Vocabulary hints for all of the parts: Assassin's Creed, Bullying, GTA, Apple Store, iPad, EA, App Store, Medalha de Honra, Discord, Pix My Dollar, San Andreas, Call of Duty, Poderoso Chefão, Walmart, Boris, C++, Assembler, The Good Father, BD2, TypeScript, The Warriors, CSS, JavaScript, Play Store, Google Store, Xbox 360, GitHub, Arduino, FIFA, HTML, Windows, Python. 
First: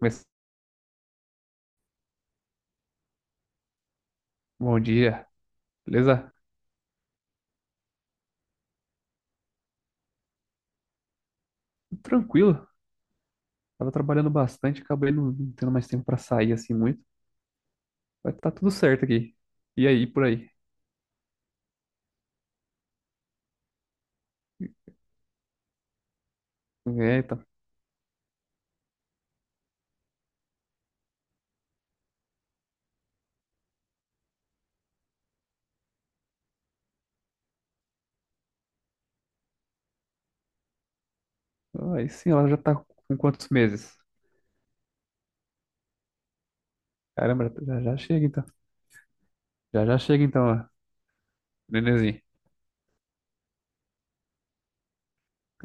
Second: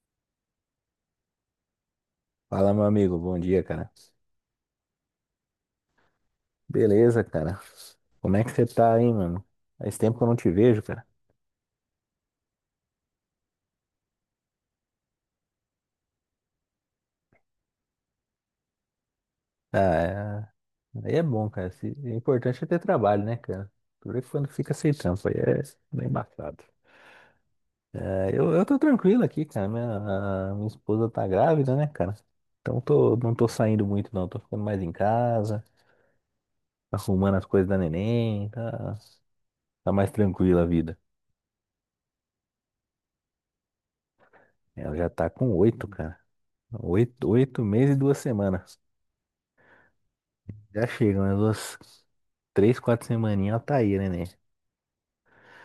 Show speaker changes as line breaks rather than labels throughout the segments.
Começa-
Fala, meu amigo. Bom dia, cara.
Bom dia, beleza?
Beleza, cara. Como é que você tá aí, mano? Faz tempo que eu não te vejo, cara.
Tranquilo. Tava trabalhando bastante, acabei não tendo mais tempo pra sair assim muito. Vai tá tudo certo aqui. E aí, por
Ah,
aí?
aí é bom, cara. Se... O importante é ter trabalho, né, cara? Por isso quando fica sem trampo, aí é bem embaçado.
Eita.
É, eu tô tranquilo aqui, cara. A minha esposa tá grávida, né, cara? Então não tô saindo muito, não. Tô ficando mais em casa, arrumando as coisas da neném. Tá, tá mais tranquila a vida.
Aí sim, ela já tá com quantos meses?
Ela já tá com 8, cara. Oito,
Caramba,
oito
já
meses
já
e duas
chega então.
semanas.
Já já chega então, ó,
Já chegam, né? Duas,
nenenzinho.
três, quatro semaninhas, ela tá aí, né?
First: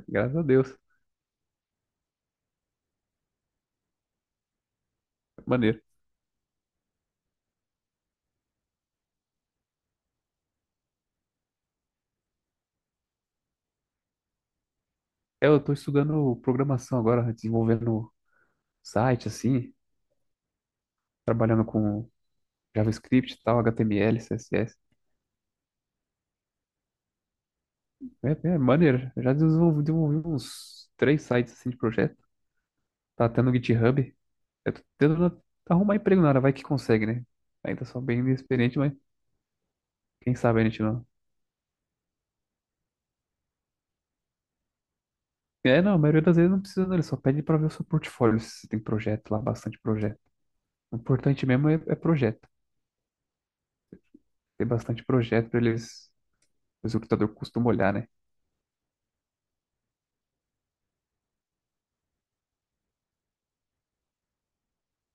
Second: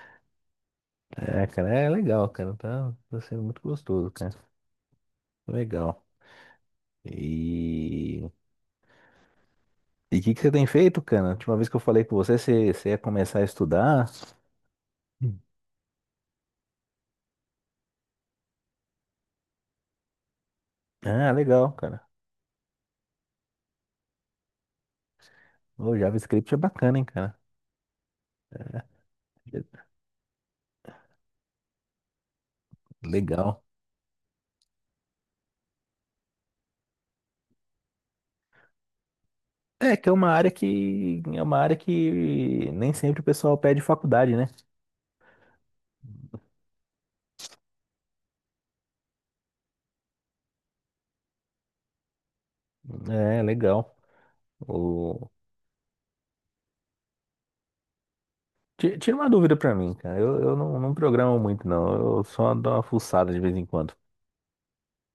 Graças a Deus.
É, cara, é legal, cara. Tá sendo muito gostoso, cara.
Maneiro.
Legal. E e o que que você tem feito, cara? A última vez que eu falei com você, você ia começar a estudar. Hum.
É, eu tô estudando programação agora, desenvolvendo site assim,
Ah,
trabalhando
legal, cara.
com JavaScript e tal, HTML, CSS.
O JavaScript é bacana, hein, cara.
É, é maneiro. Eu já desenvolvi uns três sites assim de projeto. Tá tendo
Legal.
GitHub? Eu tô tentando arrumar emprego na área, vai que consegue, né? Ainda sou bem inexperiente, mas
É, que é uma
quem
área
sabe a gente não.
que é uma área que nem sempre o pessoal pede faculdade, né?
É, não, a maioria das vezes não precisa, não. Ele só pede pra ver o seu portfólio, se você tem projeto lá, bastante projeto. O importante mesmo é projeto.
É, legal.
Tem bastante projeto pra eles, o recrutador costuma olhar, né?
Tira uma dúvida pra mim, cara. Eu não programo muito, não. Eu só dou uma fuçada de vez em quando.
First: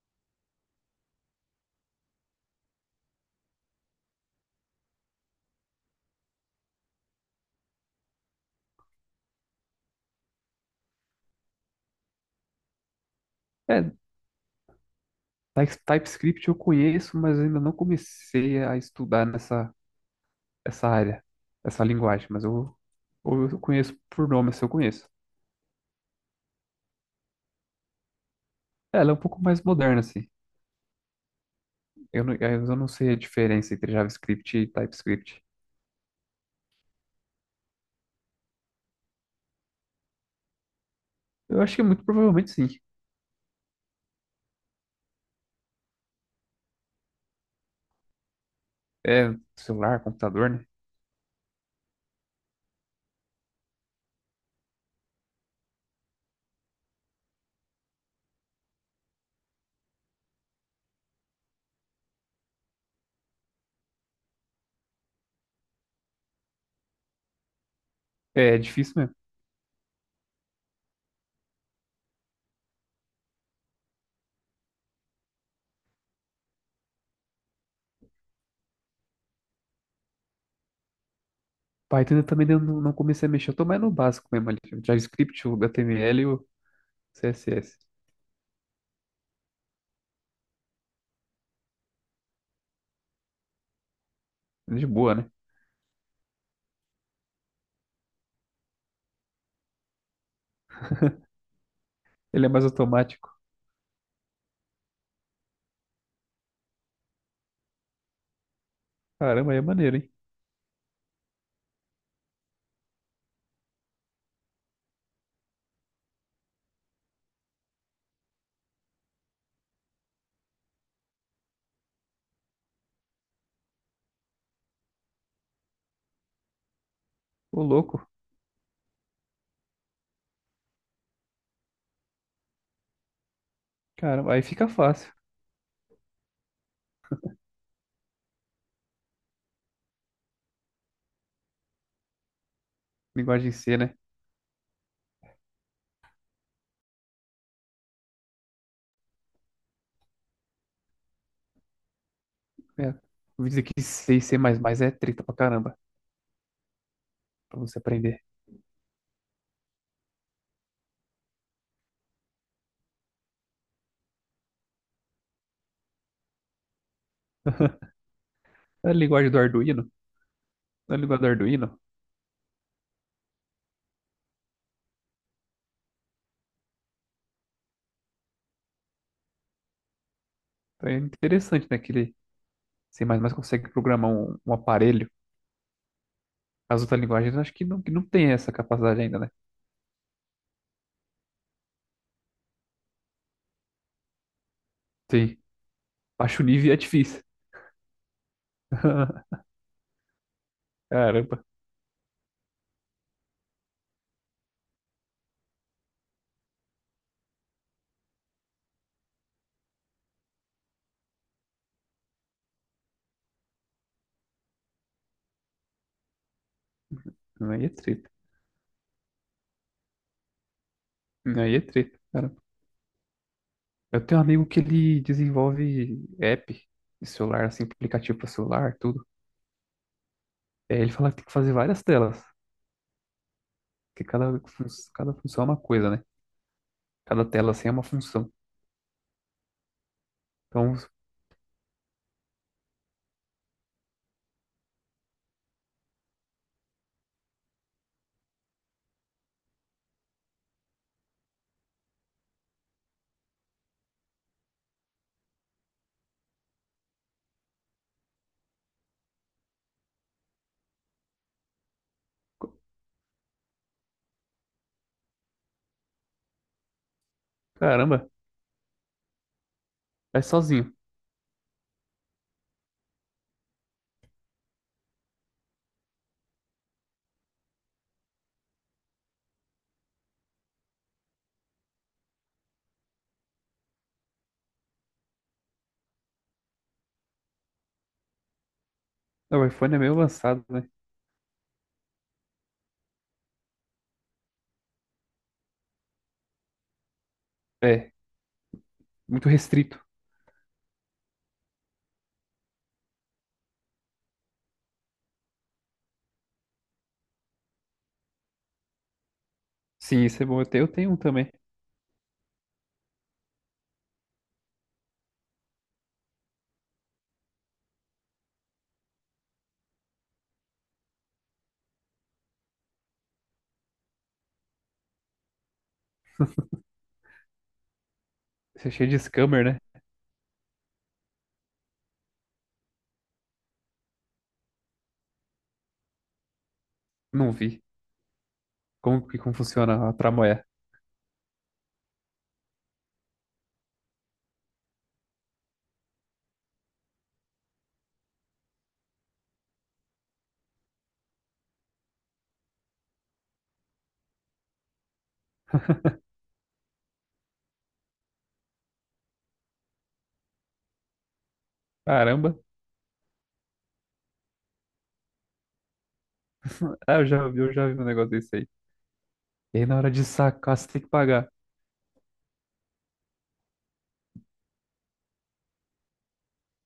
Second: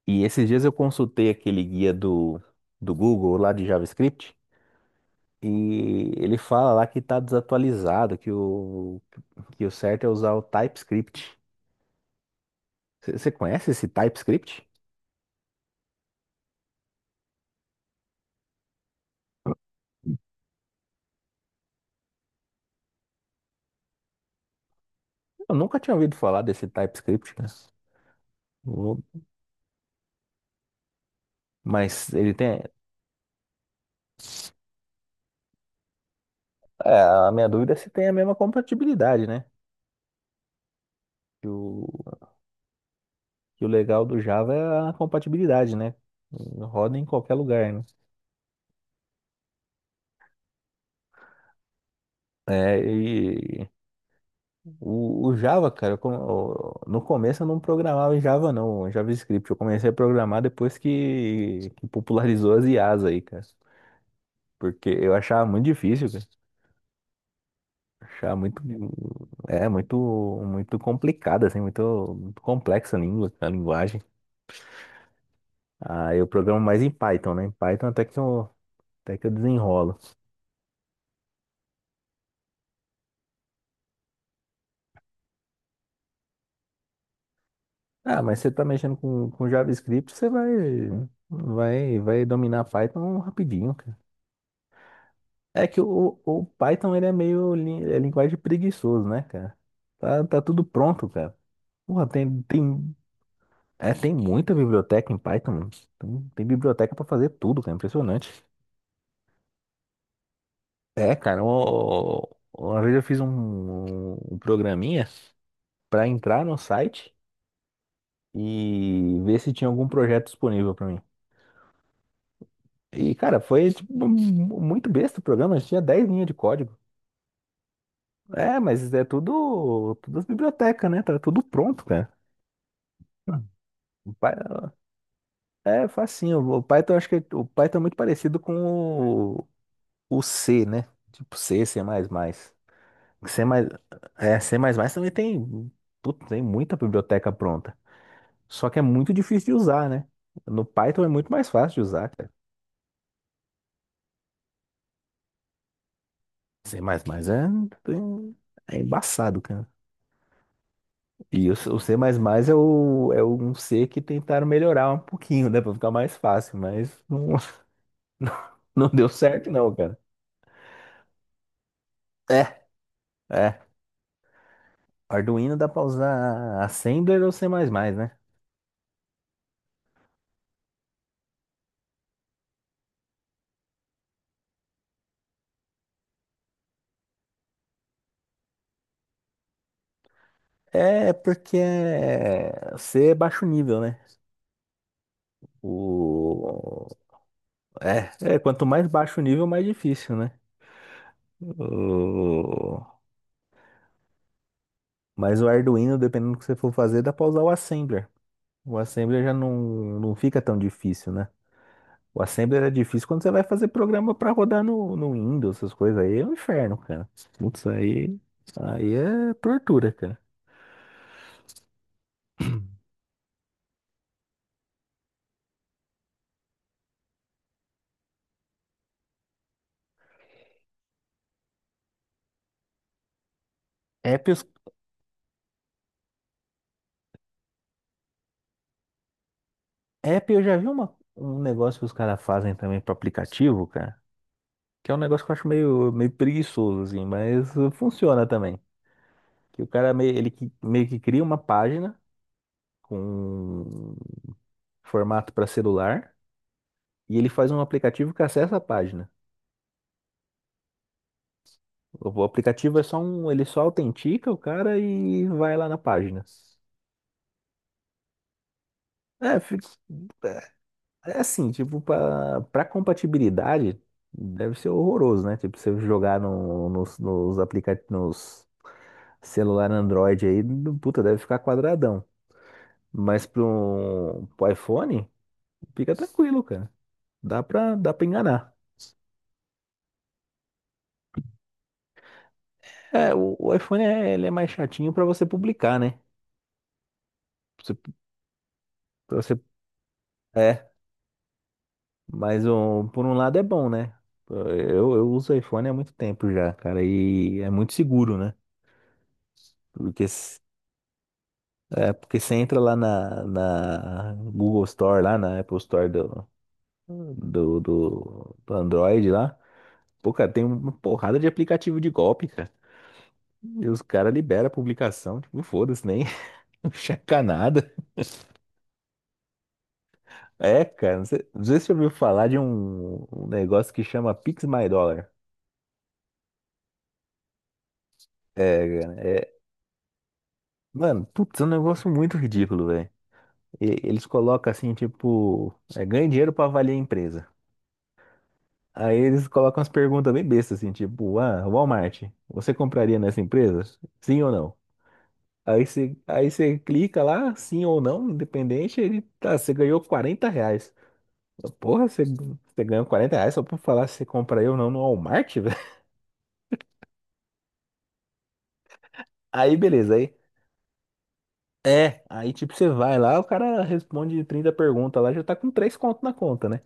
E esses dias eu consultei aquele guia do Google lá de JavaScript, e ele fala lá que tá desatualizado, que o certo é usar o TypeScript. Você conhece esse
É,
TypeScript?
TypeScript eu conheço, mas ainda não comecei a estudar essa área, essa linguagem, mas eu conheço por nome, se eu conheço.
Eu nunca tinha ouvido falar desse TypeScript, cara.
É,
Vou-
ela é um pouco mais moderna, assim.
Mas
Eu
ele
não, é,
tem.
eu não sei a diferença entre JavaScript e TypeScript.
É, a minha dúvida é se tem a mesma compatibilidade, né?
Eu acho que muito provavelmente sim.
E o legal do Java é a compatibilidade, né? Roda em qualquer lugar, né?
É celular, computador, né?
É, e o Java, cara, no começo eu não programava em Java, não, em JavaScript. Eu comecei a programar depois que popularizou as IAs aí, cara. Porque eu achava muito difícil, cara. Achava
É é
muito,
difícil mesmo.
muito, muito complicada, assim, muito, muito complexa a linguagem. Ah, eu programo mais em Python, né? Em Python até que eu desenrolo.
Python eu também não, não comecei a mexer. Eu tô mais no básico mesmo ali. O JavaScript, o HTML e o CSS.
Ah, mas você tá mexendo com JavaScript, você vai dominar Python rapidinho, cara.
De boa, né?
É que o Python, ele é meio é linguagem preguiçoso, né, cara? Tá tudo pronto, cara. Porra, tem,
Ele é mais
tem,
automático.
é, tem muita biblioteca em Python, mano. Tem biblioteca pra fazer tudo, cara. Impressionante.
Caramba, aí é maneiro, hein?
É, cara, uma vez eu fiz um programinha pra entrar no site e ver se tinha algum projeto disponível pra mim. E, cara, foi tipo, muito besta o programa, a gente tinha 10 linhas de código.
Ô, louco.
É, mas é tudo as bibliotecas, né? Tá tudo pronto, cara. O
Caramba,
Py-
aí fica fácil.
é facinho. O Python, acho que o Python é muito parecido com o, o C, né? Tipo C, C++. C++,
Linguagem C, né?
C++ também tem, puta, tem muita biblioteca pronta. Só que é muito difícil de usar, né? No Python é muito mais fácil de usar, cara.
É. Vou dizer que C e C++ é treta pra caramba.
C++
Pra você aprender.
é embaçado, cara. O C++ é um C que tentaram melhorar um pouquinho, né? Pra ficar mais fácil, mas não, não, não
A
deu
linguagem do
certo não,
Arduino.
cara.
A linguagem do Arduino.
É, é. Arduino dá pra usar Assembler ou C++, né?
É interessante, né? Que ele C++ consegue programar um, um aparelho. As outras linguagens, eu acho que não tem essa capacidade ainda, né?
É porque C é baixo nível, né?
Sim. Baixa nível é
O...
difícil.
é, quanto mais baixo o nível, mais difícil, né?
Caramba,
O- Mas o Arduino, dependendo do que você for fazer, dá pra usar o Assembler. O Assembler já não fica tão difícil, né? O Assembly era difícil quando você vai fazer programa pra rodar no Windows, essas coisas aí é um inferno, cara.
aí
Putz,
é treta.
aí é tortura, cara.
Aí é treta, caramba. Eu tenho um amigo que ele desenvolve app de celular, assim, aplicativo para celular, tudo. É, ele fala que tem que fazer várias telas, que
App,
cada,
os-
fun- cada função é uma coisa, né? Cada tela, assim, é uma função.
app eu já vi
Então,
uma, um negócio que os caras fazem também para aplicativo, cara, que é um negócio que eu acho meio, meio preguiçoso, assim, mas funciona também. Que o cara meio que cria uma página com formato para celular, e ele faz um aplicativo que acessa a página. O aplicativo é ele só autentica o cara e vai lá na página.
caramba,
É,
vai
é
sozinho.
é assim, tipo, pra compatibilidade deve ser horroroso, né? Tipo, você jogar no, nos, nos aplicativos, nos celular Android aí, puta, deve ficar quadradão. Mas pro iPhone, fica tranquilo, cara. Dá pra enganar.
O iPhone é meio avançado, né?
É, o iPhone é, ele é mais chatinho pra você publicar, né? Você,
É,
pra
muito
você,
restrito.
é, mas um, Por um lado é bom, né? Eu uso iPhone há muito tempo já, cara, e é muito seguro, né?
Sim,
Porque
isso é bom. Eu tenho um também.
porque você entra lá na Google Store, lá na Apple Store do Android lá. Pô, cara, tem uma porrada de aplicativo de golpe, cara. E os caras liberam a publicação, tipo, foda-se, nem não checa nada.
Isso é cheio de scammer, né?
É, cara, não sei se você ouviu falar de um negócio que chama Pix My Dollar.
Não vi.
É, cara,
Como que
é,
como funciona a tramoia?
mano, putz, é um negócio muito ridículo, velho. Eles colocam assim, tipo, ganha dinheiro pra avaliar a empresa. Aí eles colocam umas perguntas bem bestas, assim, tipo, ah, Walmart, você compraria nessa empresa? Sim ou não? Aí você clica lá, sim ou não, independente, ele tá, você ganhou R$ 40. Porra, você,
Caramba.
você ganhou R$ 40 só pra falar se você compraria ou não no Walmart, velho?
Ah, eu já vi um negócio desse aí.
Aí
E aí na hora
beleza,
de
aí.
sacar, você tem que pagar.
É, aí tipo, você vai lá, o cara responde 30 perguntas lá, já tá com 3 conto na conta, né?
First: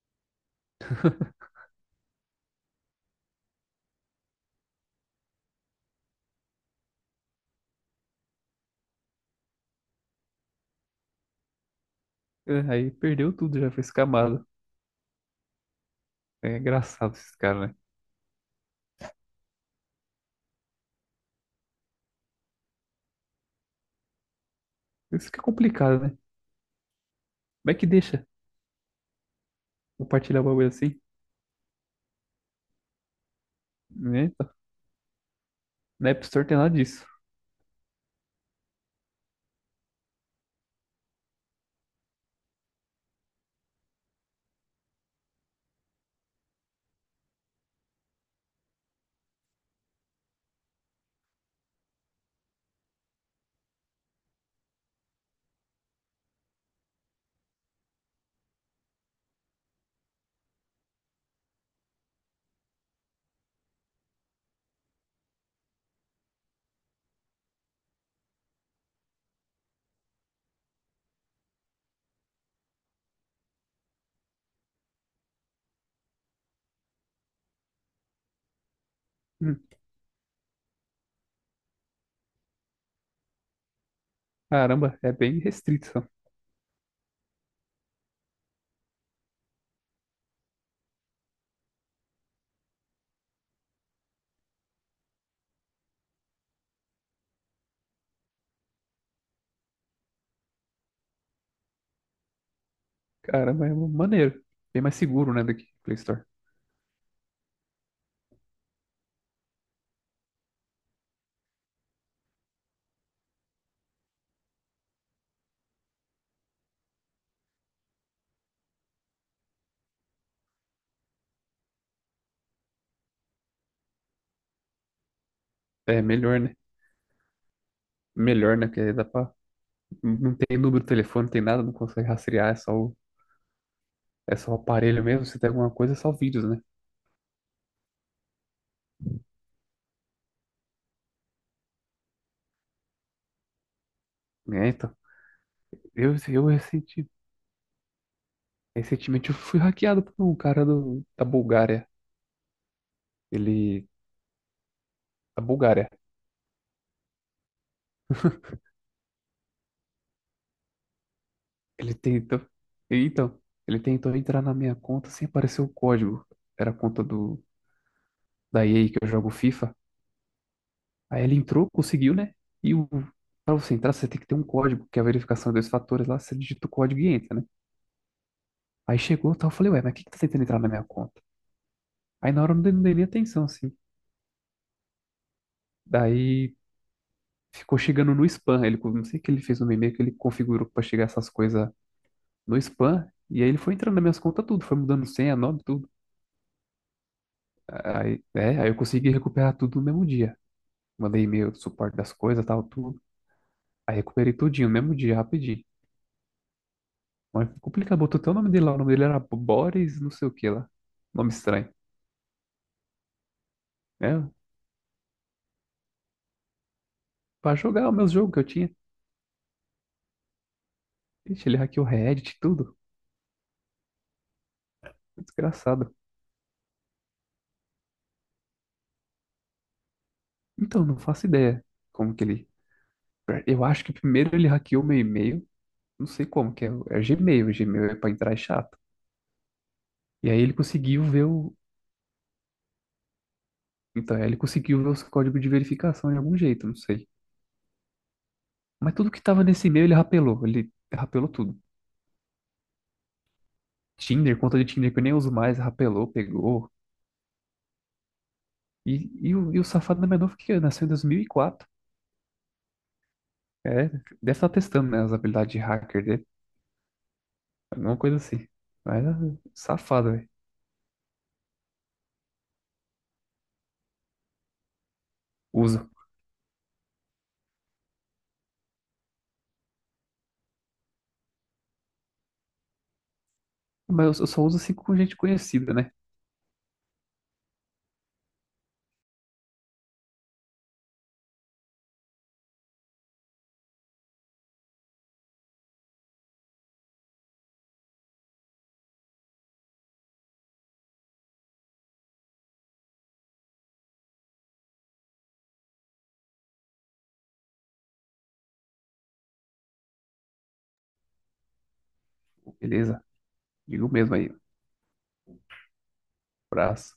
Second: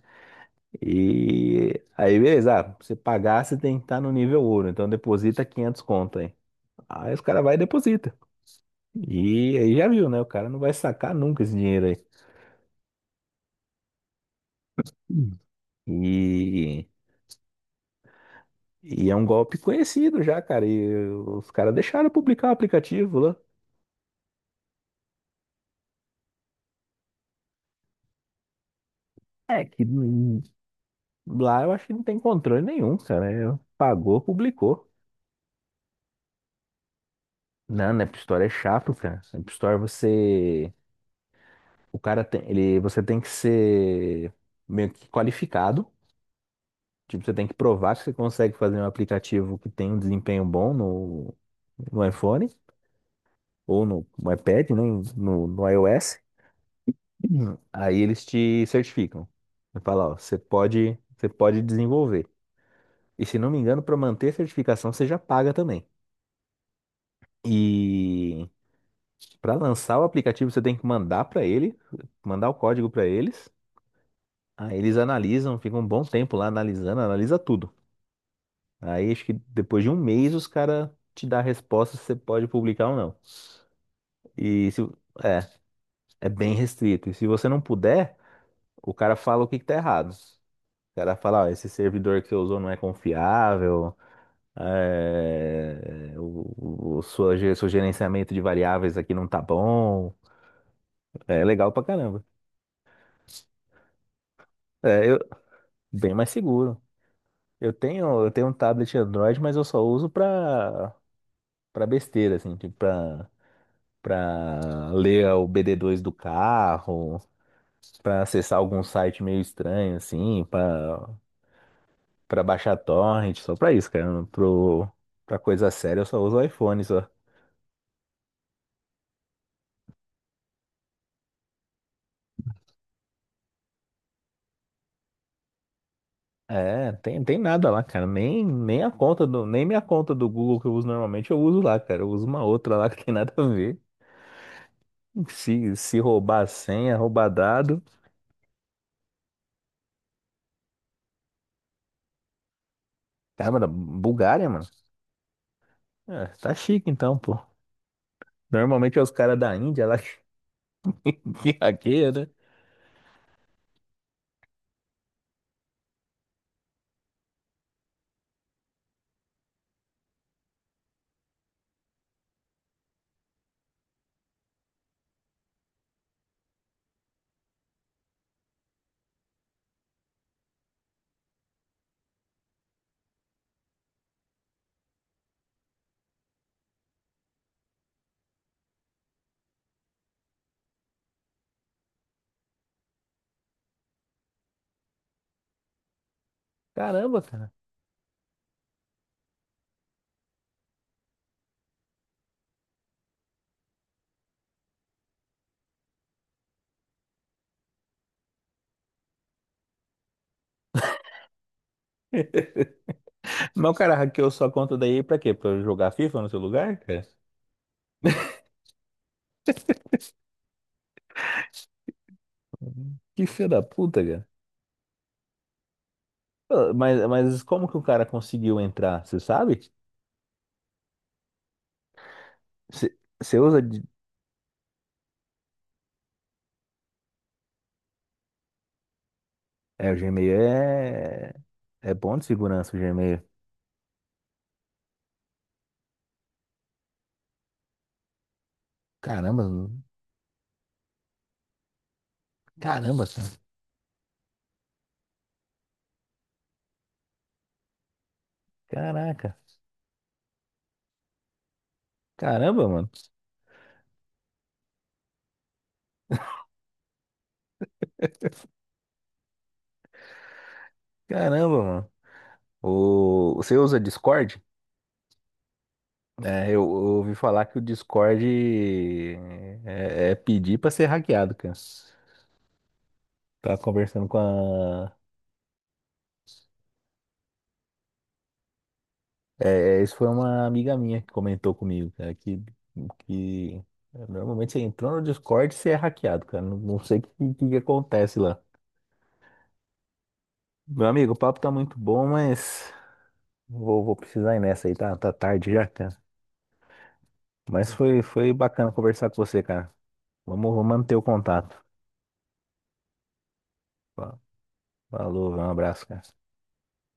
E aí beleza, ah, pra você pagar, você tem que estar no nível ouro, então deposita 500 conto aí. Aí os caras vai e deposita. E aí já viu, né? O cara não vai sacar nunca esse dinheiro aí.
É, aí perdeu tudo, já foi escamado.
Hum.
É
E,
engraçado esses caras, né?
e é um golpe conhecido já, cara. E os caras deixaram publicar o aplicativo lá.
Isso que é complicado, né? Como é que deixa
É que
compartilhar o bagulho assim?
lá eu acho que não tem controle nenhum, cara. É, pagou,
Né?
publicou.
Na App Store tem nada disso.
Não, na App Store é chato, cara. Na App Store você. O cara tem. Você tem que ser meio que qualificado. Tipo, você tem que provar que você consegue fazer um aplicativo que tem um desempenho bom no iPhone, ou no iPad, né? No iOS. Uhum. Aí eles te certificam. Você fala, ó, você pode desenvolver. E se não me engano, para manter a certificação, você já paga também. E para lançar o aplicativo, você tem que mandar o código para eles. Aí eles analisam, ficam um bom tempo lá analisando, analisa tudo. Aí acho que
Hum.
depois de um mês os caras te dão a resposta se você pode publicar ou não. E se,
Caramba, é bem
é,
restrito.
é bem restrito. E se você não puder, o cara fala o que que tá errado. O cara fala, ó, esse servidor que você usou não é confiável, seu gerenciamento de variáveis aqui não tá bom. É legal pra caramba.
Cara, mas é maneiro. Bem mais
É,
seguro, né, do que Play
bem
Store.
mais seguro. Eu tenho um tablet Android, mas eu só uso pra, besteira, assim, tipo pra ler o BD2 do carro, pra acessar algum site meio estranho, assim, pra baixar torrent, só pra isso, cara. Pra coisa séria
É
eu só uso
melhor,
o
né?
iPhone, só.
Melhor, né? Porque dá pra... Não tem número de telefone, não tem nada, não consegue rastrear, é só o aparelho mesmo. Se tem alguma coisa, é só vídeos, né?
É, tem nada lá, cara. Nem a conta do, nem minha conta do Google que eu uso normalmente eu uso lá, cara. Eu uso uma outra lá que tem nada a ver.
É, então.
Se
Eu,
roubar a senha, roubar dado.
recentemente eu fui hackeado por um cara do, da Bulgária.
Cara, mano,
Ele.
Bulgária, mano.
Da Bulgária.
É, tá chique então, pô. Normalmente é os caras da Índia lá
Ele
que né?
tentou. Então, ele tentou entrar na minha conta sem aparecer o código. Era a conta do da EA que eu jogo FIFA. Aí ele entrou, conseguiu, né? E o, para você entrar, você tem que ter um código, que é a verificação de dois fatores lá, você digita o código e entra, né? Aí chegou, tal, eu falei, ué, mas quem que tá tentando entrar na minha conta? Aí na hora eu não dei, não dei nem atenção, assim. Daí ficou chegando no spam. Ele, não sei o que ele fez no meu e-mail, que ele configurou pra chegar essas coisas no spam. E aí ele foi entrando nas minhas contas tudo, foi mudando senha, nome, tudo.
Caramba, cara.
Aí, é, aí eu consegui recuperar tudo no mesmo dia. Mandei e-mail do suporte das coisas, tal, tudo. Aí recuperei tudinho, mesmo dia, rapidinho. Mas complicado, botou até o nome dele lá. O nome dele era Boris, não sei o que lá. Nome estranho,
Mas o cara hackeou
né?
sua conta daí pra quê? Pra eu jogar FIFA no seu lugar, cara?
Pra jogar o meu jogo que eu tinha. Ixi, ele hackeou Reddit, e tudo.
Que filho da puta, cara.
Desgraçado.
Pô, mas como que o cara conseguiu entrar? Você sabe?
Então, não faço ideia como que ele.
Você usa.
Eu acho que primeiro ele hackeou meu e-mail. Não sei como, que é, o- é o Gmail. O Gmail é pra entrar é chato.
É, o
E
Gmail
aí ele conseguiu ver
é,
o.
é bom de segurança, o Gmail.
Então, ele conseguiu ver os códigos de verificação de algum jeito, não sei. Mas tudo que
Caramba,
tava nesse
mano.
e-mail ele rapelou. Ele rapelou tudo.
Caramba, cara.
Tinder, conta de Tinder que eu nem uso mais, rapelou, pegou. E,
Caraca.
e o safado da menor que nasceu em 2004.
Caramba, mano.
É, deve estar testando, né, as habilidades de hacker dele, alguma coisa assim. Mas é safado, velho.
Caramba, mano. Você usa Discord?
Uso.
É, eu ouvi falar que o Discord é pedir pra ser hackeado, cara. Tava conversando com
Mas eu só uso assim
a.
com gente conhecida, né?
É, é, isso foi uma amiga minha que comentou comigo, cara, que normalmente você entrou no Discord e você é hackeado, cara. Não, não sei que acontece lá. Meu amigo, o papo tá muito bom, mas vou precisar ir nessa aí, tá tarde já, cara. Mas foi bacana conversar com você, cara. Vamos manter o contato.
Beleza, digo mesmo
Fa-
aí.
Falou, um abraço, cara.
Abraço.